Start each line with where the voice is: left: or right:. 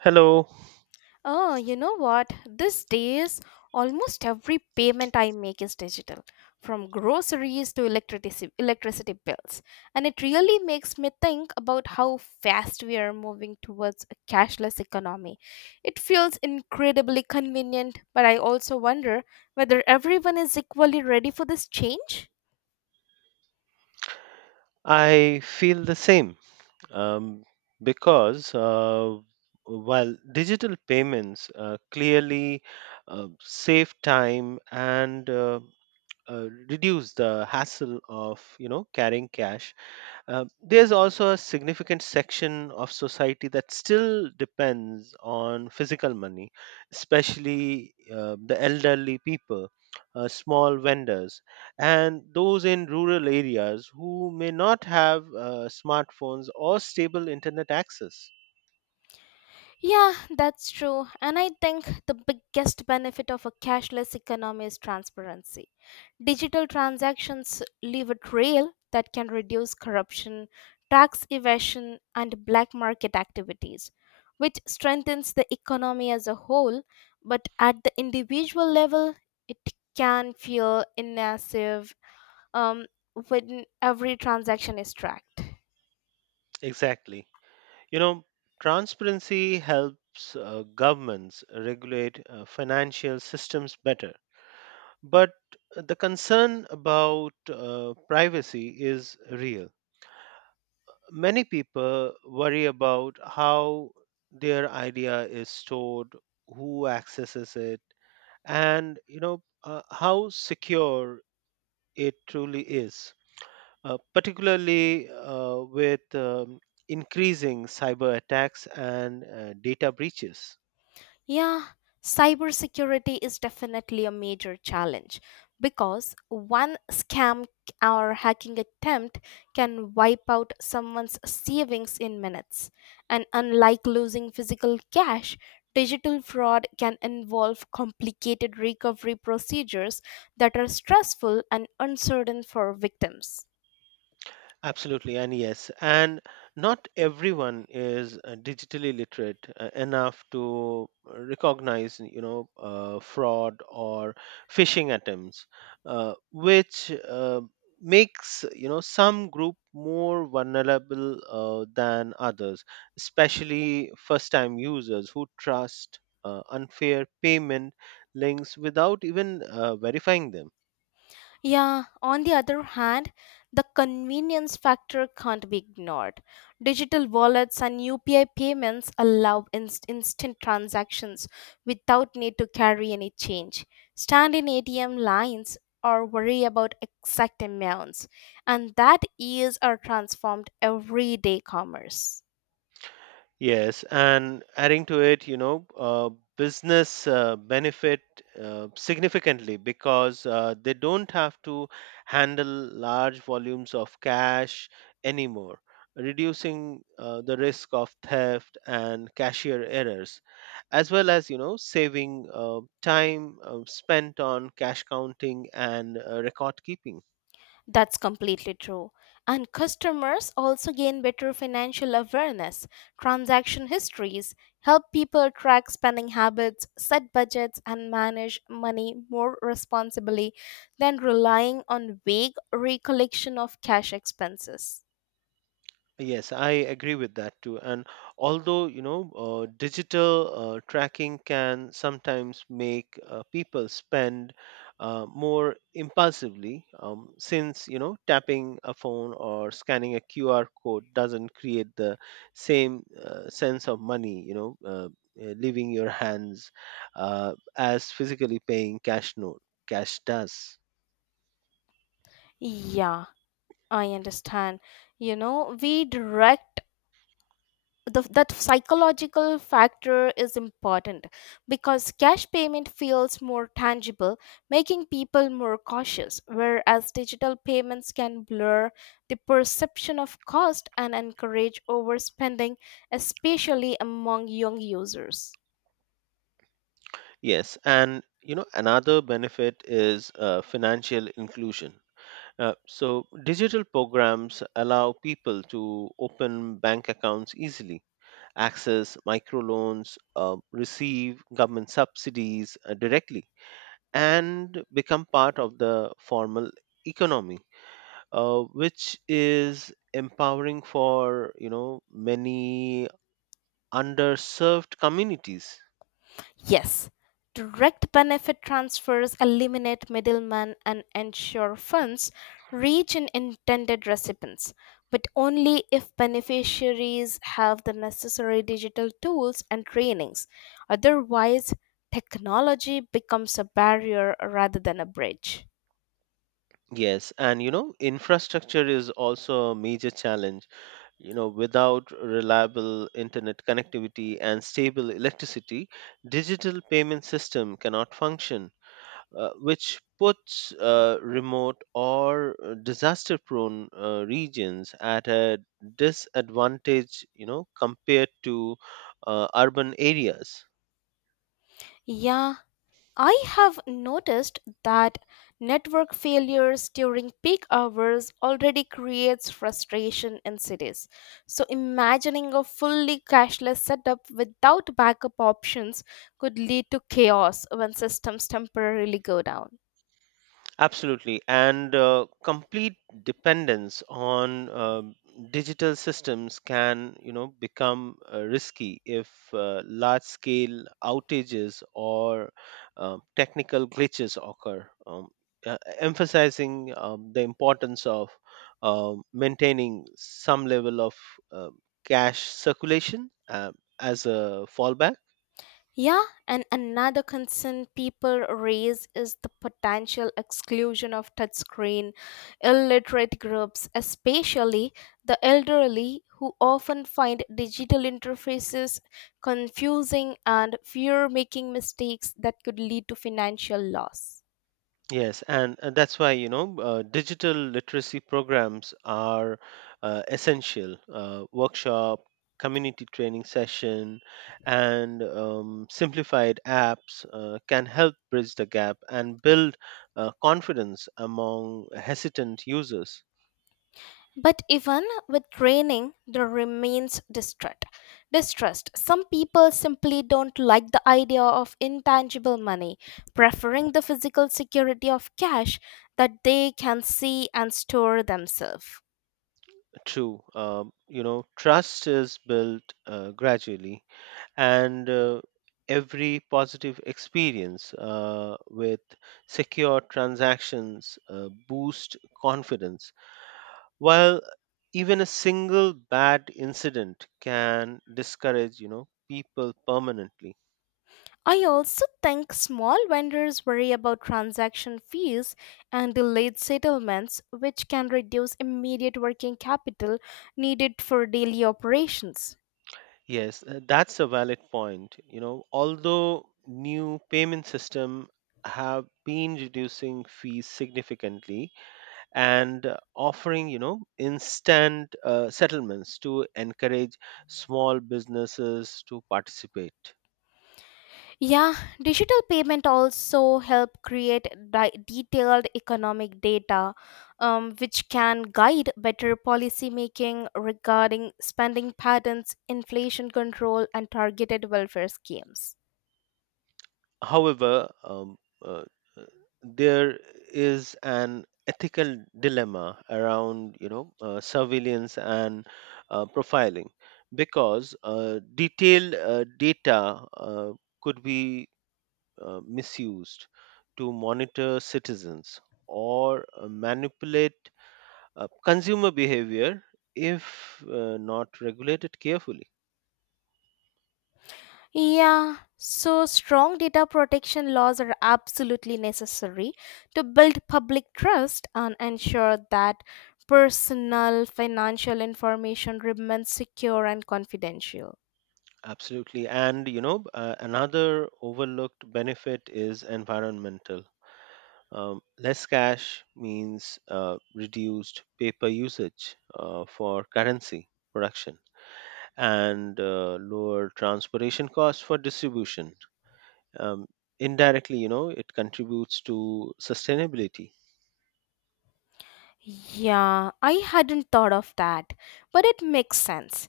right: Hello.
left: Oh, you know what? These days, almost every payment I make is digital, from groceries to electricity bills. And it really makes me think about how fast we are moving towards a cashless economy. It feels incredibly convenient, but I also wonder whether everyone is equally ready for this change.
right: I feel the same, um, because while digital payments clearly save time and reduce the hassle of carrying cash. There's also a significant section of society that still depends on physical money, especially the elderly people, small vendors, and those in rural areas who may not have smartphones or stable internet access.
left: Yeah, that's true. And I think the biggest benefit of a cashless economy is transparency. Digital transactions leave a trail that can reduce corruption, tax evasion, and black market activities, which strengthens the economy as a whole. But at the individual level, it can feel invasive um, when every transaction is tracked.
right: Exactly. You know, transparency helps governments regulate financial systems better. But the concern about privacy is real. Many people worry about how their idea is stored, who accesses it, and how secure it truly is. Particularly with increasing cyber attacks and data breaches.
left: Yeah, cybersecurity is definitely a major challenge because one scam or hacking attempt can wipe out someone's savings in minutes. And unlike losing physical cash, digital fraud can involve complicated recovery procedures that are stressful and uncertain for victims.
right: Absolutely, and yes, and not everyone is digitally literate enough to recognize, you know, fraud or phishing attempts, which makes some group more vulnerable than others, especially first-time users who trust unfair payment links without even verifying them.
left: Yeah, on the other hand, the convenience factor can't be ignored. Digital wallets and UPI payments allow instant transactions without need to carry any change, stand in ATM lines, or worry about exact amounts, and that is our transformed everyday commerce.
right: Yes, and adding to it, you know, business benefit significantly because they don't have to handle large volumes of cash anymore, reducing the risk of theft and cashier errors, as well as, you know, saving time spent on cash counting and record keeping.
left: That's completely true. And customers also gain better financial awareness. Transaction histories help people track spending habits, set budgets, and manage money more responsibly than relying on vague recollection of cash expenses.
right: Yes, I agree with that too. And although, you know, digital tracking can sometimes make people spend more impulsively, since, you know, tapping a phone or scanning a QR code doesn't create the same sense of money, leaving your hands as physically paying cash does.
left: Yeah, I understand. You know, we direct that psychological factor is important because cash payment feels more tangible, making people more cautious, whereas digital payments can blur the perception of cost and encourage overspending, especially among young users.
right: Yes, and you know another benefit is financial inclusion. So, digital programs allow people to open bank accounts easily, access microloans, receive government subsidies directly, and become part of the formal economy, which is empowering for many underserved communities.
left: Yes, direct benefit transfers eliminate middlemen and ensure funds reach in intended recipients, but only if beneficiaries have the necessary digital tools and trainings. Otherwise, technology becomes a barrier rather than a bridge.
right: Yes, and you know, infrastructure is also a major challenge. You know, without reliable internet connectivity and stable electricity, digital payment system cannot function, which puts remote or disaster-prone regions at a disadvantage, you know, compared to urban areas.
left: Yeah, I have noticed that network failures during peak hours already creates frustration in cities. So imagining a fully cashless setup without backup options could lead to chaos when systems temporarily go down.
right: Absolutely. And complete dependence on digital systems can, you know, become risky if large scale outages or technical glitches occur, emphasizing the importance of maintaining some level of uh, cash circulation as a fallback.
left: Yeah, and another concern people raise is the potential exclusion of touchscreen illiterate groups, especially the elderly who often find digital interfaces confusing and fear making mistakes that could lead to financial loss.
right: Yes, and that's why digital literacy programs are essential. Workshop, community training session, and simplified apps can help bridge the gap and build confidence among hesitant users.
left: But even with training, there remains distrust. Distrust. Some people simply don't like the idea of intangible money, preferring the physical security of cash that they can see and store themselves.
right: True, you know, trust is built gradually and every positive experience with secure transactions boost confidence while even a single bad incident can discourage people permanently.
left: I also think small vendors worry about transaction fees and delayed settlements, which can reduce immediate working capital needed for daily operations.
right: Yes, that's a valid point, you know, although new payment system have been reducing fees significantly and offering instant settlements to encourage small businesses to participate.
left: Yeah, digital payment also help create detailed economic data, which can guide better policy making regarding spending patterns, inflation control, and targeted welfare schemes.
right: However, uh, uh, there is an ethical dilemma around surveillance and profiling because detailed data could be misused to monitor citizens or manipulate consumer behavior if not regulated carefully.
left: Yeah, so strong data protection laws are absolutely necessary to build public trust and ensure that personal financial information remains secure and confidential.
right: Absolutely, and another overlooked benefit is environmental. Less cash means reduced paper usage for currency production and lower transportation costs for distribution. um, Indirectly, you know, it contributes to sustainability.
left: Yeah, I hadn't thought of that, but it makes sense.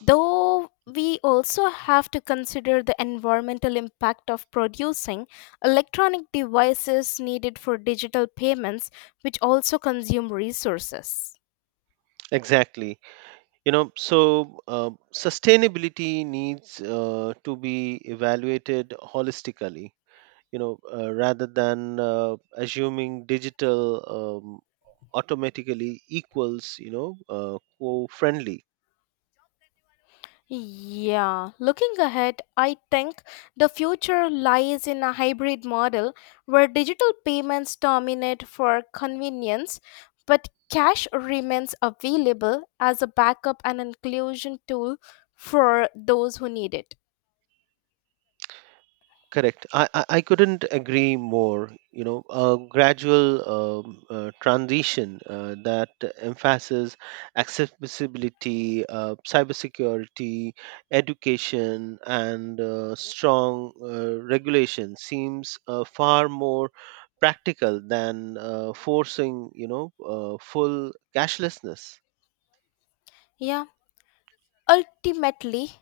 left: Though we also have to consider the environmental impact of producing electronic devices needed for digital payments, which also consume resources.
right: Exactly. You know, sustainability needs to be evaluated holistically, rather than assuming digital um, automatically equals co friendly.
left: Yeah, looking ahead, I think the future lies in a hybrid model where digital payments dominate for convenience, but cash remains available as a backup and inclusion tool for those who need it.
right: Correct. I couldn't agree more. You know, a gradual transition that emphasizes accessibility, cybersecurity, education, and strong regulation seems far more practical than forcing, you know, full cashlessness.
left: Yeah. Ultimately,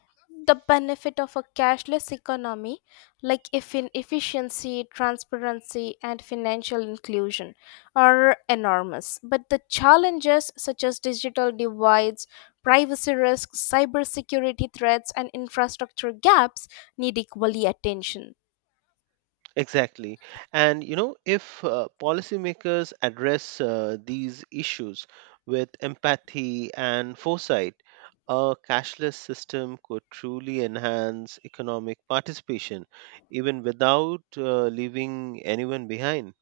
left: the benefit of a cashless economy, like if in efficiency, transparency, and financial inclusion, are enormous. But the challenges, such as digital divides, privacy risks, cybersecurity threats, and infrastructure gaps, need equally attention.
right: Exactly. And, you know, if policymakers address these issues with empathy and foresight, a cashless system could truly enhance economic participation, even without leaving anyone behind.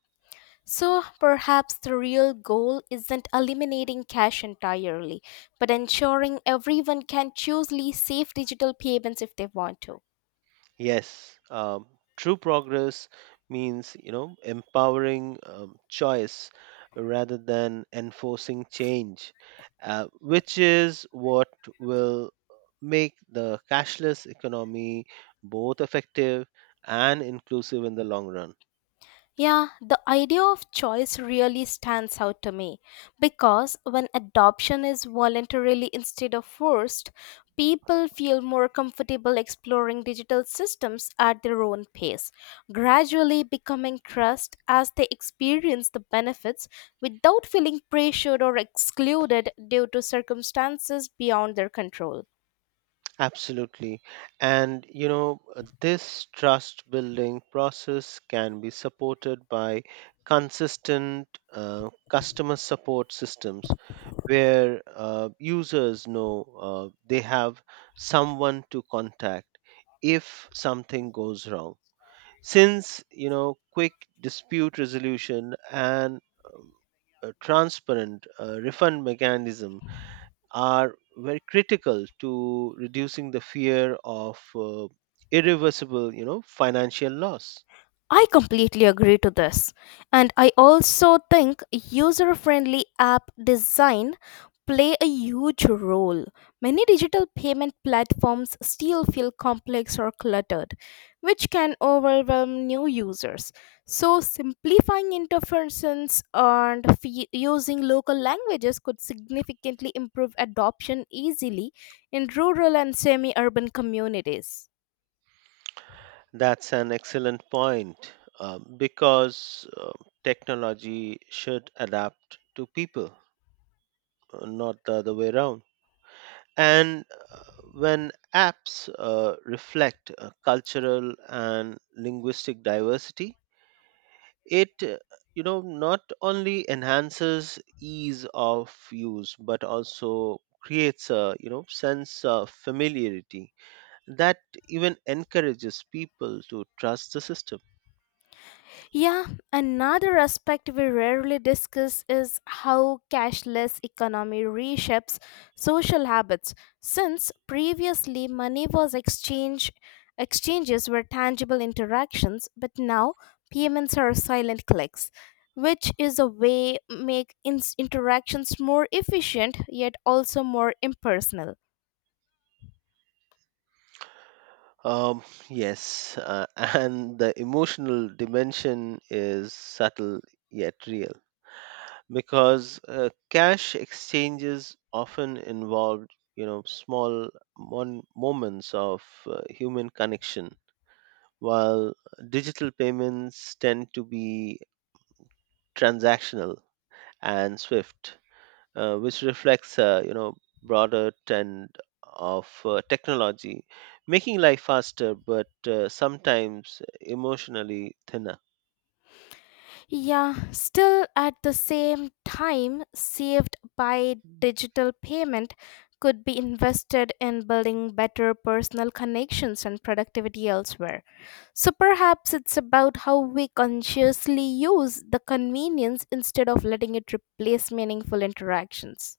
left: So, perhaps the real goal isn't eliminating cash entirely, but ensuring everyone can choose safe digital payments if they want to.
right: Yes, true progress means empowering choice rather than enforcing change, which is what will make the cashless economy both effective and inclusive in the long run.
left: Yeah, the idea of choice really stands out to me because when adoption is voluntarily instead of forced, people feel more comfortable exploring digital systems at their own pace, gradually becoming trust as they experience the benefits without feeling pressured or excluded due to circumstances beyond their control.
right: Absolutely, and this trust building process can be supported by consistent customer support systems where users know they have someone to contact if something goes wrong. Since, you know, quick dispute resolution and um, a transparent refund mechanism are very critical to reducing the fear of irreversible financial loss.
left: I completely agree to this. And I also think user friendly app design play a huge role. Many digital payment platforms still feel complex or cluttered, which can overwhelm new users. So simplifying interfaces and using local languages could significantly improve adoption easily in rural and semi-urban communities.
right: That's an excellent point, because technology should adapt to people, not the other way around. And uh, when apps reflect cultural and linguistic diversity, it you know not only enhances ease of use but also creates a sense of familiarity that even encourages people to trust the system.
left: Yeah, another aspect we rarely discuss is how cashless economy reshapes social habits. Since previously money was exchanges were tangible interactions, but now payments are silent clicks, which is a way make ins interactions more efficient yet also more impersonal.
right: um yes, and the emotional dimension is subtle yet real because cash exchanges often involved, you know, small moments of human connection while digital payments tend to be transactional and swift, which reflects, broader trend of technology making life faster but sometimes emotionally thinner.
left: Yeah, still at the same time, saved by digital payment could be invested in building better personal connections and productivity elsewhere. So perhaps it's about how we consciously use the convenience instead of letting it replace meaningful interactions.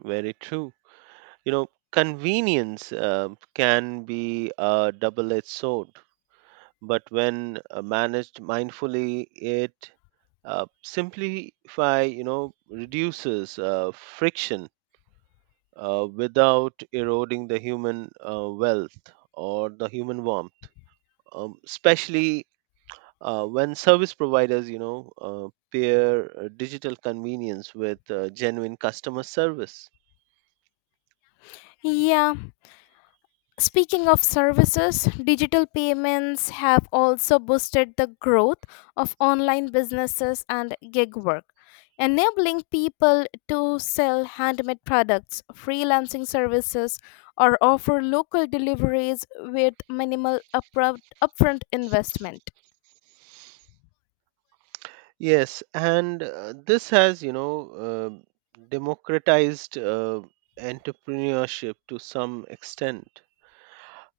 right: Very true. You know, convenience can be a double edged sword, but when managed mindfully, it simplify, you know, reduces friction without eroding the human wealth or the human warmth, especially when service providers, you know, pair digital convenience with genuine customer service.
left: Yeah, speaking of services, digital payments have also boosted the growth of online businesses and gig work, enabling people to sell handmade products, freelancing services, or offer local deliveries with minimal upfront investment.
right: Yes, and this has, you know, democratized entrepreneurship to some extent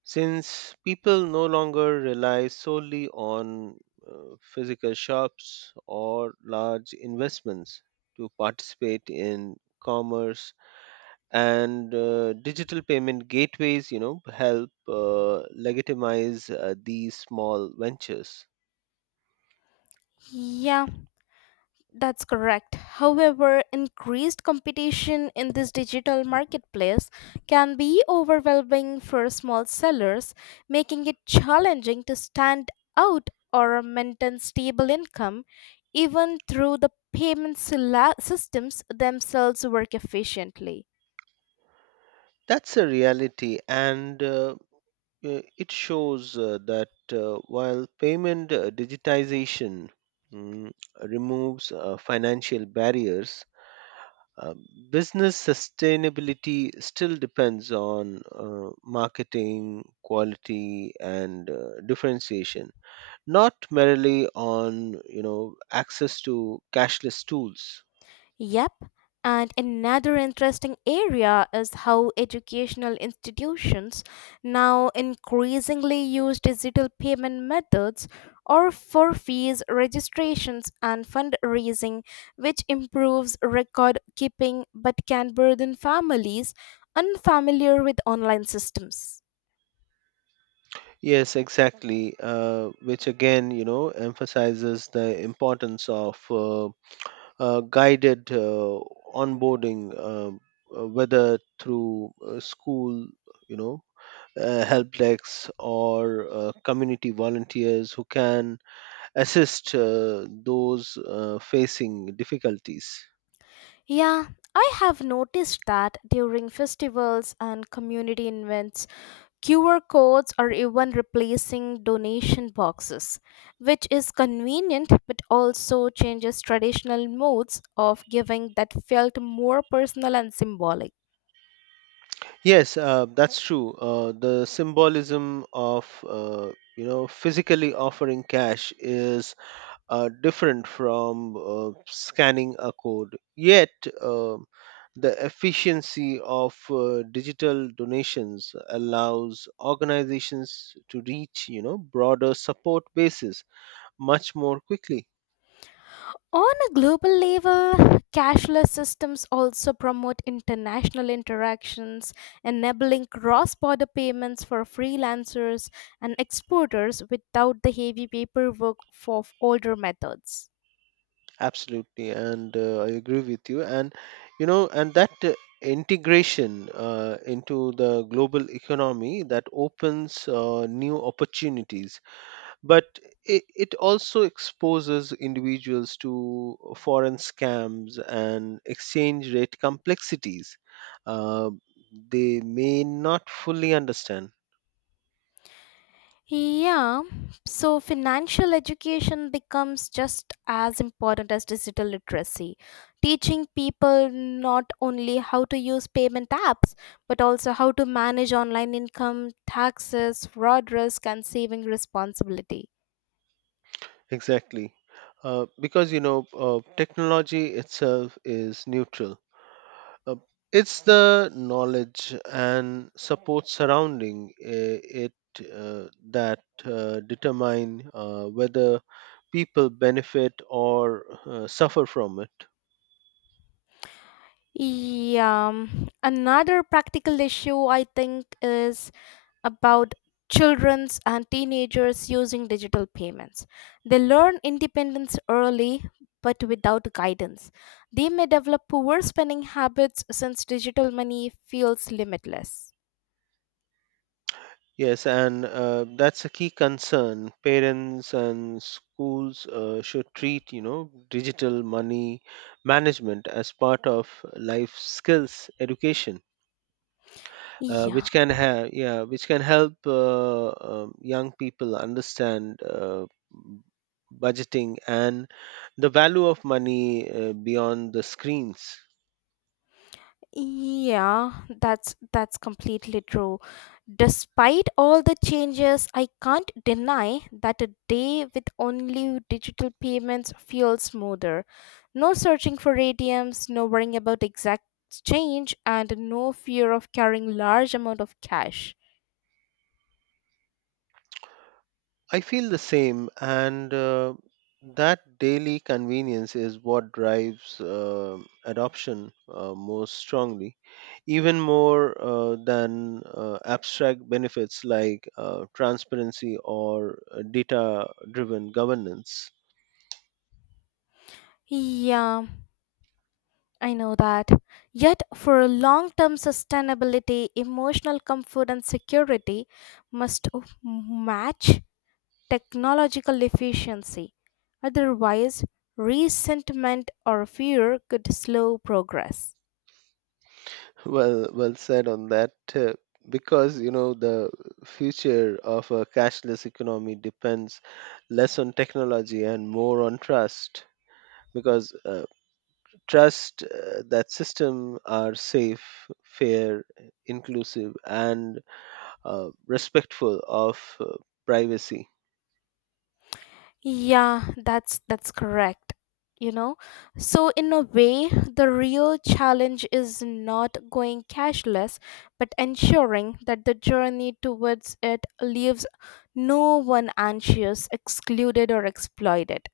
right: since people no longer rely solely on physical shops or large investments to participate in commerce, and digital payment gateways, you know, help legitimize these small ventures.
left: Yeah. That's correct. However, increased competition in this digital marketplace can be overwhelming for small sellers, making it challenging to stand out or maintain stable income, even through the systems themselves work efficiently.
right: That's a reality, and it shows that while payment digitization mm, removes financial barriers, uh, business sustainability still depends on marketing, quality, and differentiation, not merely on access to cashless tools.
left: Yep, and another interesting area is how educational institutions now increasingly use digital payment methods or for fees registrations and fundraising, which improves record keeping but can burden families unfamiliar with online systems.
right: Yes, exactly. Which again, you know, emphasizes the importance of guided onboarding, whether through school, you know, help decks or community volunteers who can assist those facing difficulties.
left: Yeah, I have noticed that during festivals and community events, QR codes are even replacing donation boxes, which is convenient but also changes traditional modes of giving that felt more personal and symbolic.
right: Yes, that's true. The symbolism of you know physically offering cash is different from scanning a code. Yet, um the efficiency of digital donations allows organizations to reach broader support bases much more quickly.
left: On a global level, cashless systems also promote international interactions, enabling cross border payments for freelancers and exporters without the heavy paperwork of older methods.
right: Absolutely, and I agree with you. And, you know, and that integration into the global economy that opens new opportunities, but it also exposes individuals to foreign scams and exchange rate complexities uh, they may not fully understand.
left: Yeah, so financial education becomes just as important as digital literacy. Teaching people not only how to use payment apps, but also how to manage online income, taxes, fraud risk, and saving responsibility.
right: Exactly, because technology itself is neutral. uh, it's the knowledge and support surrounding it that determine whether people benefit or suffer from it.
left: Yeah, another practical issue I think is about children's and teenagers using digital payments. They learn independence early but without guidance. They may develop poor spending habits since digital money feels limitless.
right: Yes, and that's a key concern. Parents and schools should treat, you know, digital money management as part of life skills education,
left: Yeah.
right: which can have, yeah, which can help young people understand m- budgeting and the value of money beyond the screens.
left: Yeah, that's completely true. Despite all the changes, I can't deny that a day with only digital payments feels smoother. No searching for ATMs, no worrying about exact change, and no fear of carrying large amount of cash.
right: I feel the same, and that daily convenience is what drives adoption most strongly, even more than abstract benefits like transparency or data driven governance.
left: Yeah, I know that. Yet, for long term sustainability, emotional comfort and security must match technological efficiency. Otherwise, resentment or fear could slow progress.
right: Well, well said on that. Because, you know, the future of a cashless economy depends less on technology and more on trust because trust that system are safe, fair, inclusive, and respectful of privacy.
left: Yeah, that's correct. You know, so in a way, the real challenge is not going cashless, but ensuring that the journey towards it leaves no one anxious, excluded, or exploited.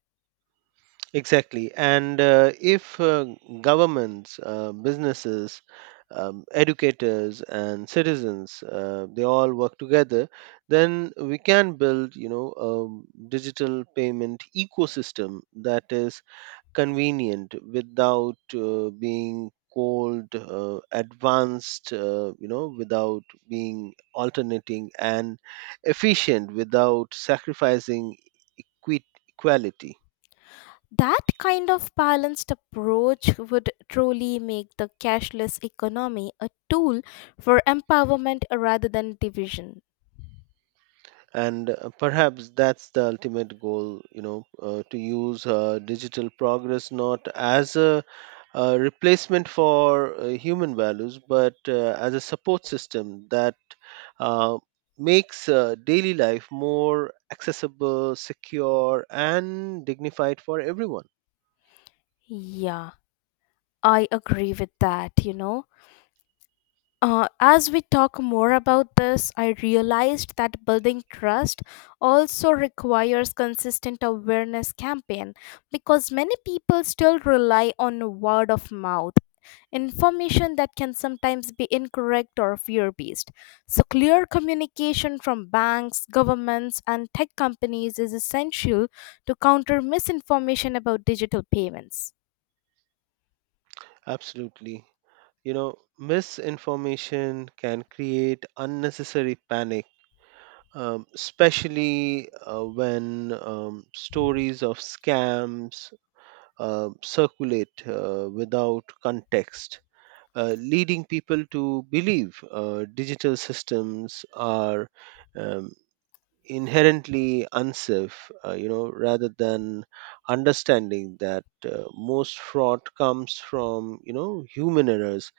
right: Exactly. And if governments, businesses, educators and citizens they all work together, then we can build, you know, a digital payment ecosystem that is convenient without being cold, advanced you know without being alternating, and efficient without sacrificing equality.
left: That kind of balanced approach would truly make the cashless economy a tool for empowerment rather than division.
right: And perhaps that's the ultimate goal, to use digital progress not as a replacement for human values, but as a support system that uh, makes daily life more accessible, secure, and dignified for everyone.
left: Yeah, I agree with that, you know. As we talk more about this, I realized that building trust also requires consistent awareness campaign because many people still rely on word of mouth information that can sometimes be incorrect or fear based. So, clear communication from banks, governments, and tech companies is essential to counter misinformation about digital payments.
right: Absolutely. You know, misinformation can create unnecessary panic, especially when stories of scams circulate without context, leading people to believe digital systems are um, inherently unsafe, you know, rather than understanding that most fraud comes from, you know, human errors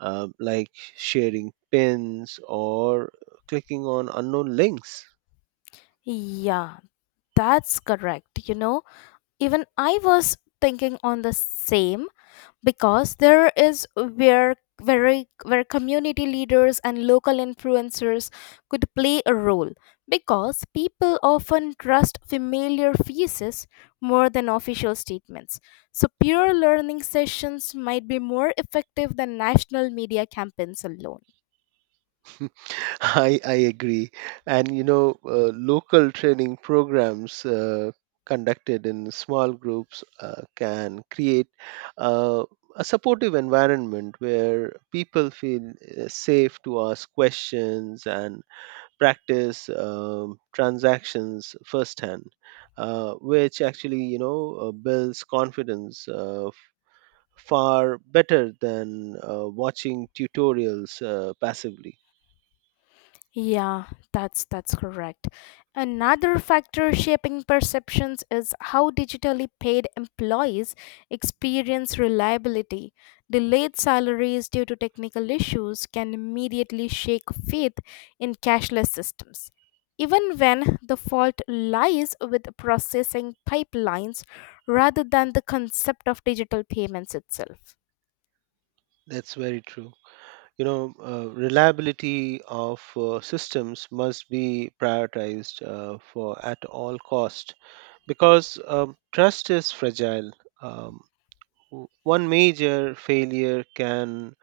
right: like sharing pins or clicking on unknown links.
left: Yeah, that's correct. You know, even I was thinking on the same because there is where community leaders and local influencers could play a role because people often trust familiar faces more than official statements, so peer learning sessions might be more effective than national media campaigns alone.
right: I agree. And, you know, local training programs conducted in small groups can create uh, a supportive environment where people feel safe to ask questions and practice transactions firsthand, which actually, you know, builds confidence far better than watching tutorials passively.
left: Yeah, that's correct. Another factor shaping perceptions is how digitally paid employees experience reliability. Delayed salaries due to technical issues can immediately shake faith in cashless systems, even when the fault lies with processing pipelines rather than the concept of digital payments itself.
right: That's very true. You know, reliability of systems must be prioritized for at all cost because trust is fragile. um, One major failure can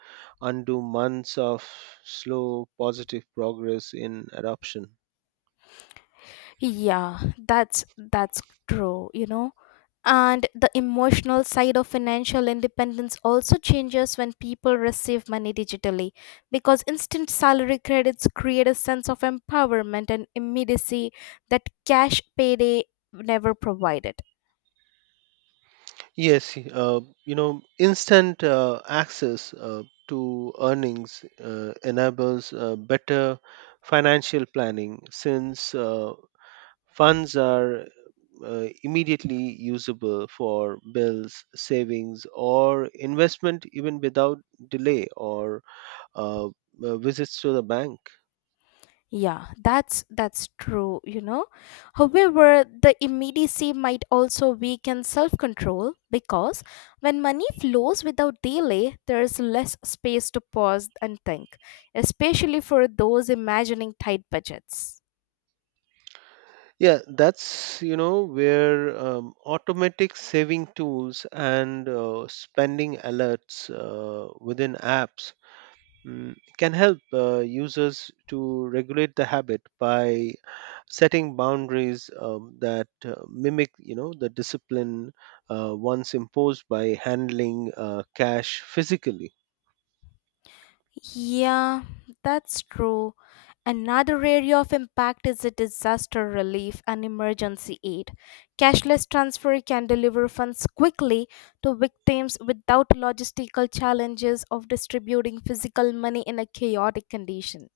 right: undo months of slow positive progress in adoption.
left: Yeah, that's true, you know. And the emotional side of financial independence also changes when people receive money digitally because instant salary credits create a sense of empowerment and immediacy that cash payday never provided.
right: Yes, you know, instant access to earnings enables better financial planning since funds are immediately usable for bills, savings, or investment even without delay or uh, visits to the bank.
left: Yeah, that's true, you know. However, the immediacy might also weaken self-control because when money flows without delay, there is less space to pause and think, especially for those imagining tight budgets.
right: Yeah, that's, you know, where automatic saving tools and spending alerts within apps can help users to regulate the habit by setting boundaries that mimic, you know, the discipline once imposed by handling cash physically.
left: Yeah, that's true. Another area of impact is the disaster relief and emergency aid. Cashless transfer can deliver funds quickly to victims without logistical challenges of distributing physical money in a chaotic condition.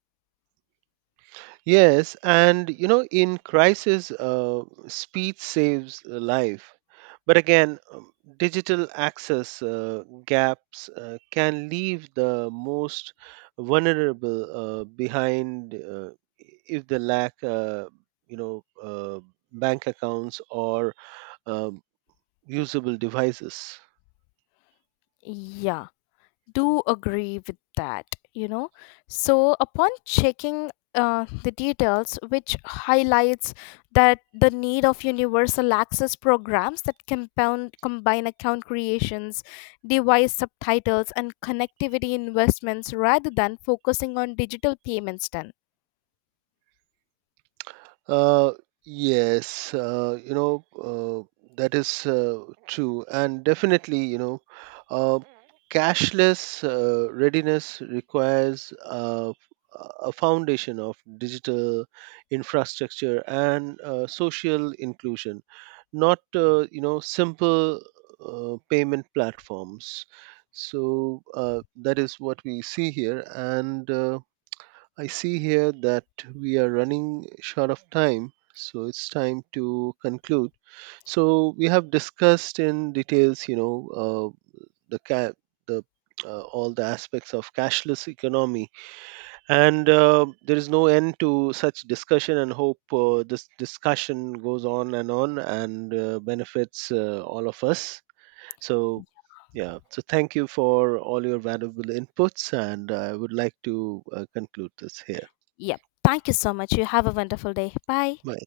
right: Yes, and, you know, in crisis, speed saves a life. But again, digital access gaps can leave the most vulnerable behind if they lack, you know, uh, bank accounts or um, usable devices.
left: Yeah, do agree with that, you know. So upon checking the details, which highlights that the need of universal access programs that compound combine account creations, device subtitles, and connectivity investments rather than focusing on digital payments then.
right: Uh, yes, that is true. And definitely, you know, uh, cashless readiness requires a foundation of digital infrastructure and social inclusion, not, simple payment platforms. So that is what we see here. And I see here that we are running short of time, so it's time to conclude. So we have discussed in details, you know, the ca- the all the aspects of cashless economy, and there is no end to such discussion. And hope this discussion goes on and benefits all of us. So. Yeah, so thank you for all your valuable inputs, and I would like to conclude this here.
left: Yep, thank you so much. You have a wonderful day. Bye.
right: Bye.